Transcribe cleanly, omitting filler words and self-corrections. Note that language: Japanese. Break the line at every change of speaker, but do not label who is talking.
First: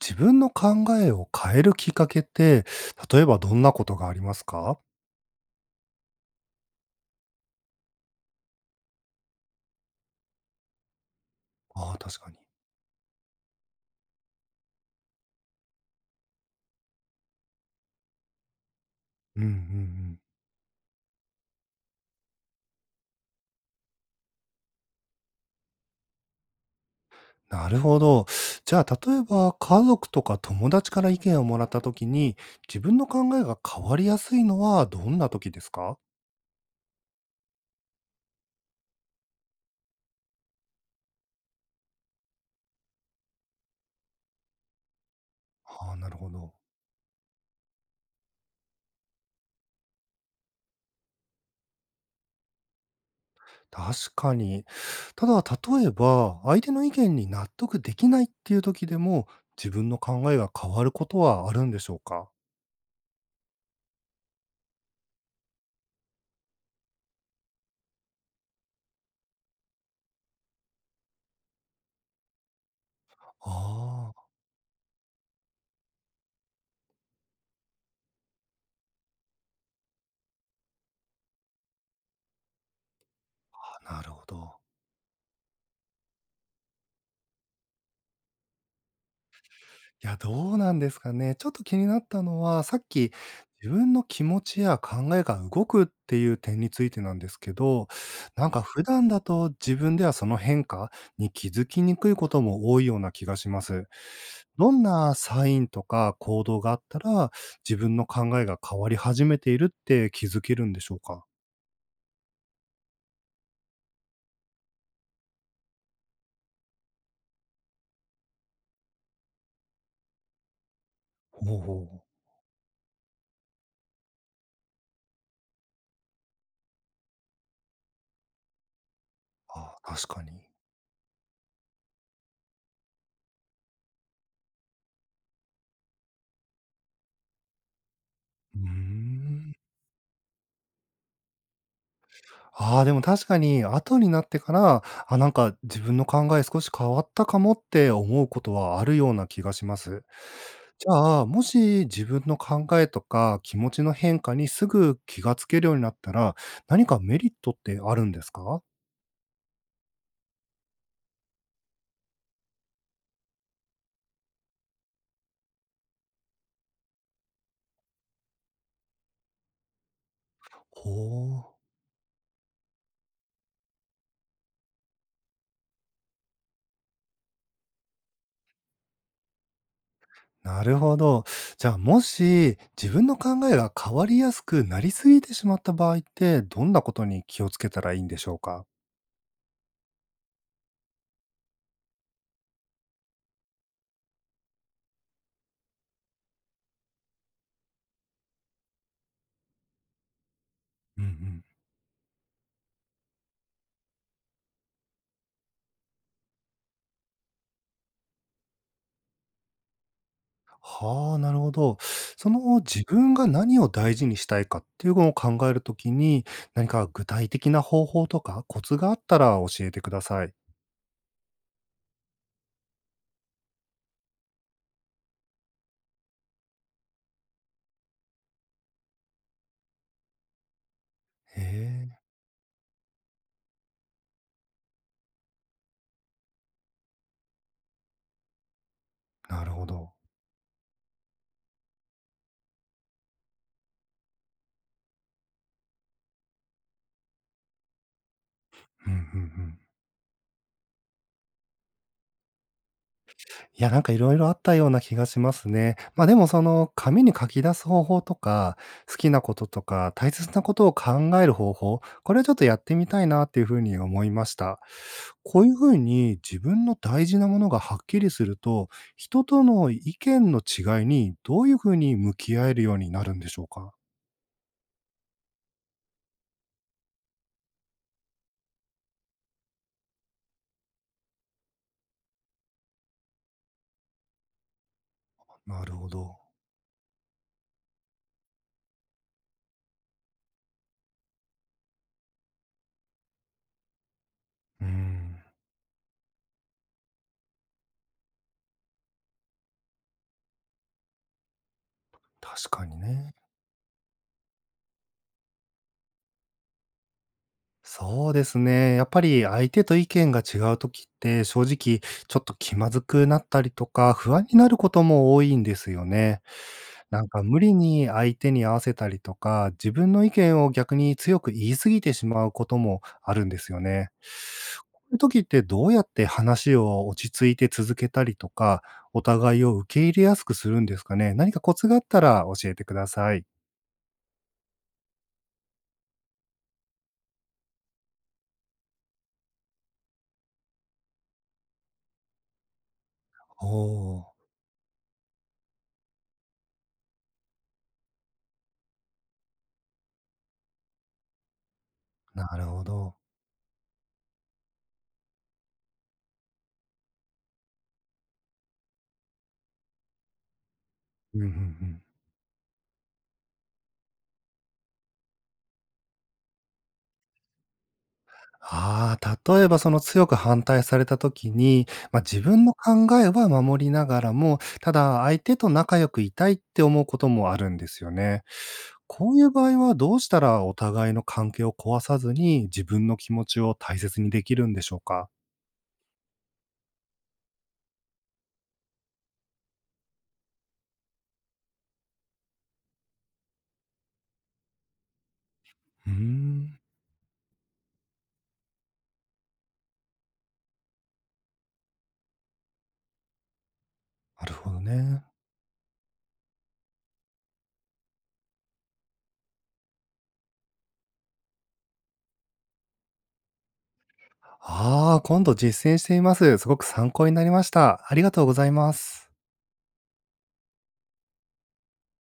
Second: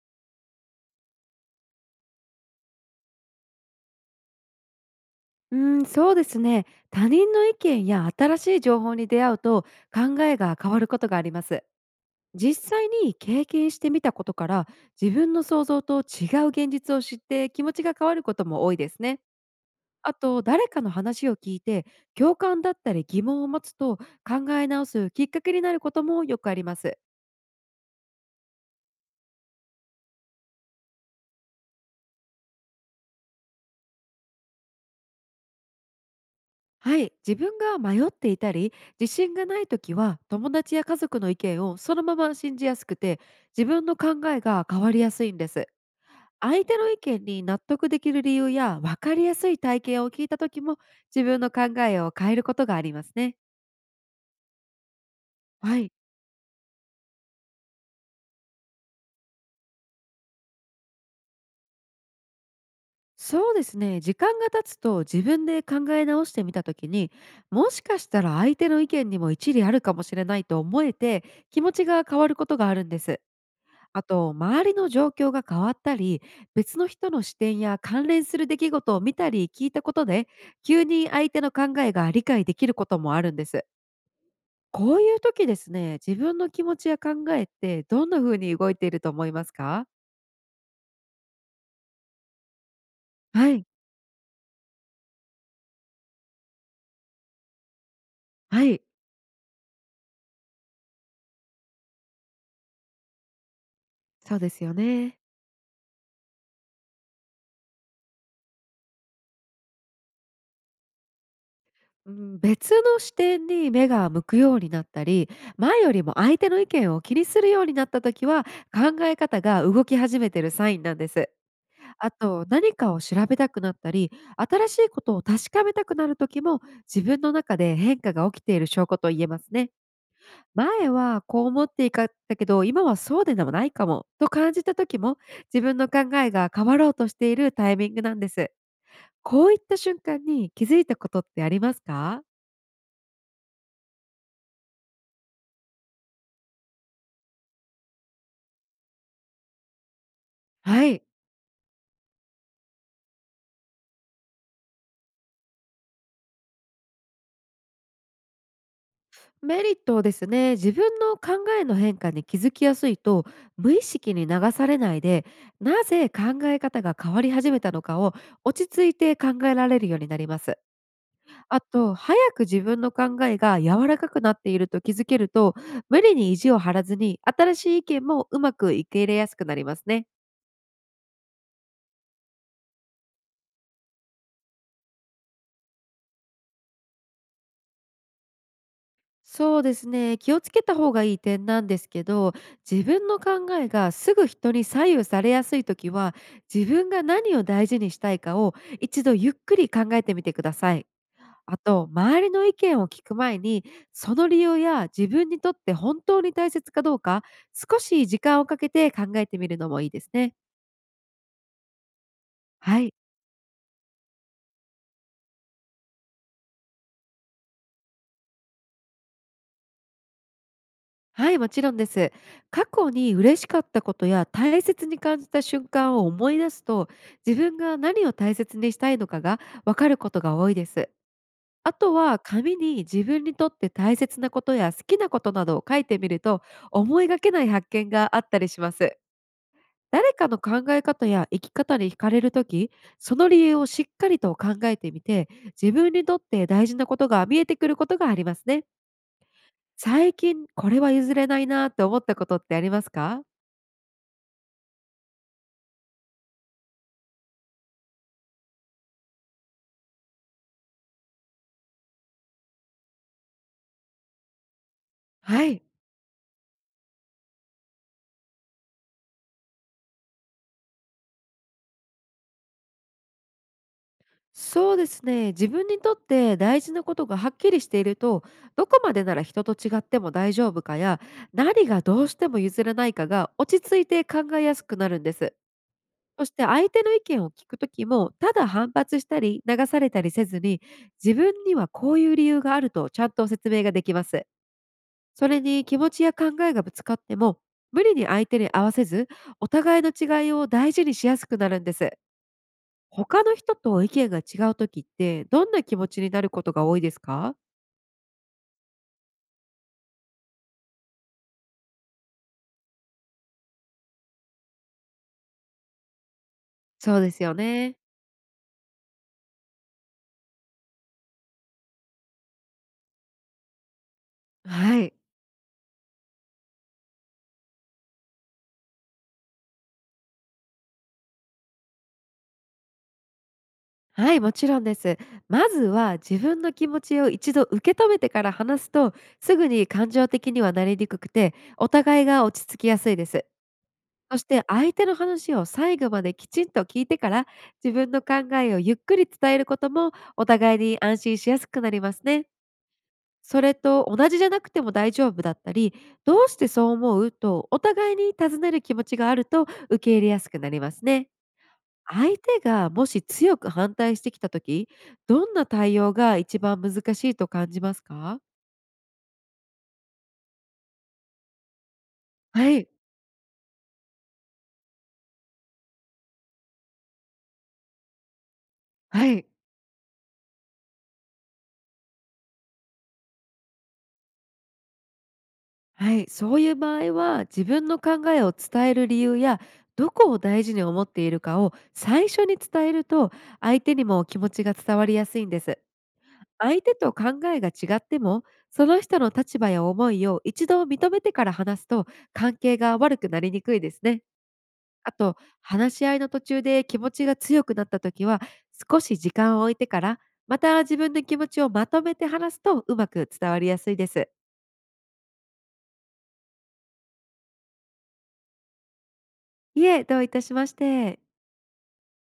自分の考えを変えるきっかけって、例えばどんなことがありますか？
うーん、そうですね。他人の意見や新しい情報に出会うと考えが変わることがあります。
ああ、確かに。
実際に経験してみたことから自分の想像と違う現実を知って気持ちが変わることも多いですね。
うんうんう
あ
ん。
と誰かの話を聞いて共感だったり疑問を持つと考え直すきっかけになることもよくあります。
なるほど。じゃあ、例えば家族とか友達から意見をもらった時に、自分の考えが変わりやすいのはどんな時ですか？
はい、自分が迷っていたり自信がない時は友達や家族の意見をそのまま信じやすくて自分の考えが変わりやすいんです。
ああ、なるほど。
相手の意見に納得できる理由や分かりやすい体験を聞いた時も自分の考えを変えることがありますね。
確かに。ただ、
は
例え
い。
ば、相手の意見に納得できないっていう時でも、自分の考えが変わることはあるんでしょうか？
そうですね、時間が経つと自分で考え直してみた時に、もしかしたら相手の意見にも一理あるかもしれないと思えて、気持ちが変わることがあるんです。あ
あ
と、周りの状況が変わったり、別の人の視点や関連する出来事を見たり聞いたことで、急に相手の考えが理解できることもあるんです。
あ、なるほど。
こういう時ですね、自分の気持ちや考えってどんな風に動いていると思いますか？
いや、どうなんですかね。ちょっと気になったのは、さっき
はい、
自分の気持ちや考えが動くっていう点についてなんですけど、
は
普
い、
段だと自分ではその変化に気づきにくいことも多いような気がします。
そうです
ど
よ
んな
ね。
サインとか行動があったら、自分の考えが変わり始めているって気づけるんでしょうか？
うん、別の視点に目が向くようになったり、前よりも相手の意見を気にするようになった時は、考え方が動き始めてるサインなんです。
ほうほう。
あと、何かを調べたくなったり、新しいことを確かめたくなる時も、自分の中で変化が起きている証拠と言えますね。
ああ、確かに。
前はこう思っていかったけど、今はそうでもないかもと感じた時も、自分の考えが変わろうとしているタイミングなんです。
うー
こ
ん。
ういった瞬間に気づいたことってありますか？
ああ、でも確かに後になってから、あ、自分の考え少し変わったかもって思うことはあるような気がします。
は
じ
い。
ゃあ、もし自分の考えとか気持ちの変化にすぐ気がつけるようになったら、何かメリットってあるんですか？
メリットですね、自分の考えの変化に気づきやすいと、無意識に流されないで、なぜ考え方が変わり始めたのかを落ち着いて考えられるようになります。
ほう、
あと、早く自分の考えが柔らかくなっていると気づけると、無理に意地を張らずに新しい意見もうまく受け入れやすくなりますね。
なるほど。じゃあ、もし自分の考えが変わりやすくなりすぎてしまった場合って、どんなことに気をつけたらいいんでしょうか？
そうですね。気をつけた方がいい点なんですけど、自分の考えがすぐ人に左右されやすい時は、自分が何を大事にしたいかを一度ゆっくり考えてみてください。
うんうん。
あと、周りの意見を聞く前に、その理由や自分にとって本当に大切かどうか、少し時間をかけて考えてみるのもいいですね。
はあ、なるほど。その
は
自
い。
分が何を大事にしたいかっていうのを考えるときに、何か具体的な方法とかコツがあったら教えてください。
はい、もちろんです。過去に嬉しかったことや大切に感じた瞬間を思い出すと、自分が何を大切にしたいのかがわかることが多いです。
へ
あ
え、
とは紙に自分にとって大切なことや好きなことなどを書いてみると、思いがけない発見があったりします。
なるほど。
誰かの考え方や生き方に惹かれるとき、その理由をしっかりと考えてみて、自分にとって大事なことが見えてくることがありますね。
うんうんうん。
最近、これは譲れないなって思ったことってありますか？
いや、いろいろあったような気がしますね。ま、でも紙に書き出す方法とか、好きなこととか、大切なことを考える方法、これはちょっとやってみたいなっていうふうに思いました。こ
は
ういうふ
い。
うに自分の大事なものがはっきりすると、人との意見の違いにどういうふうに向き合えるようになるんでしょうか？
そうですね、自分にとって大事なことがはっきりしていると、どこまでなら人と違っても大丈夫かや、何がどうしても譲れないかが落ち着いて考えやすくなるんです。
なるほど。
そして相手の意見を聞くときも、ただ反発したり流されたりせずに、自分にはこういう理由があるとちゃんと説明ができます。
うん、
それに気持ちや考えがぶつかっても、無理に相手に合わせず、お互いの違いを大事にしやすくなるんです。
確かにね。
他の人と意見が違う時って、どんな気持ちになることが多いですか？
そうですね。やっぱり相手と意見が違う時って、正直ちょっと気まずくなったりとか、不安になることも多いんですよね。
そうですよ
無理
ね。
に相手に合わせたりとか、自分の意見を逆に強く言い過ぎてしまうこともあるんですよね。こ
は
うい
い。
う時ってどうやって話を落ち着いて続けたりとか、お互いを受け入れやすくするんですかね。何かコツがあったら教えてください。
はい、もちろんです。まずは自分の気持ちを一度受け止めてから話すと、すぐに感情的にはなりにくくて、お互いが落ち着きやすいです。
おお、
そして相手の話を最後まできちんと聞いてから、自分の考えをゆっくり伝えることもお互いに安心しやすくなりますね。
なるほど。
それと同じじゃなくても大丈夫だったり、どうしてそう思うとお互いに尋ねる気持ちがあると受け入れやすくなりますね。
うんうんうん。
相手がもし強く反対してきたとき、どんな対応が一番難しいと感じますか？
ああ、例えばその強く反対された時に、まあ、自分
は
の
い、
考えは守りながらも、ただ相手と仲良くいたいって思うこともあるんですよね。
は
こうい
い。
う場合はどうしたらお互いの関係を壊さずに、自分の気持ちを大切にできるんでしょうか？
はい、そういう場合は自分の考えを伝える理由や、どこを大事に思っているかを最初に伝えると、相手にも気持ちが伝わりやすいんです。
うーん、
相手と考えが違っても、その人の立場や思いを一度認めてから話すと、関係が悪くなりにくいですね。
なるほど
あ
ね。
と、話し合いの途中で気持ちが強くなった時は、少し時間を置いてから、また自分の気持ちをまとめて話すとうまく伝わりやすいです。
ああ、今度実践してみます。すごく参考になりました。ありがとうございます。
いえ、どういたしまして。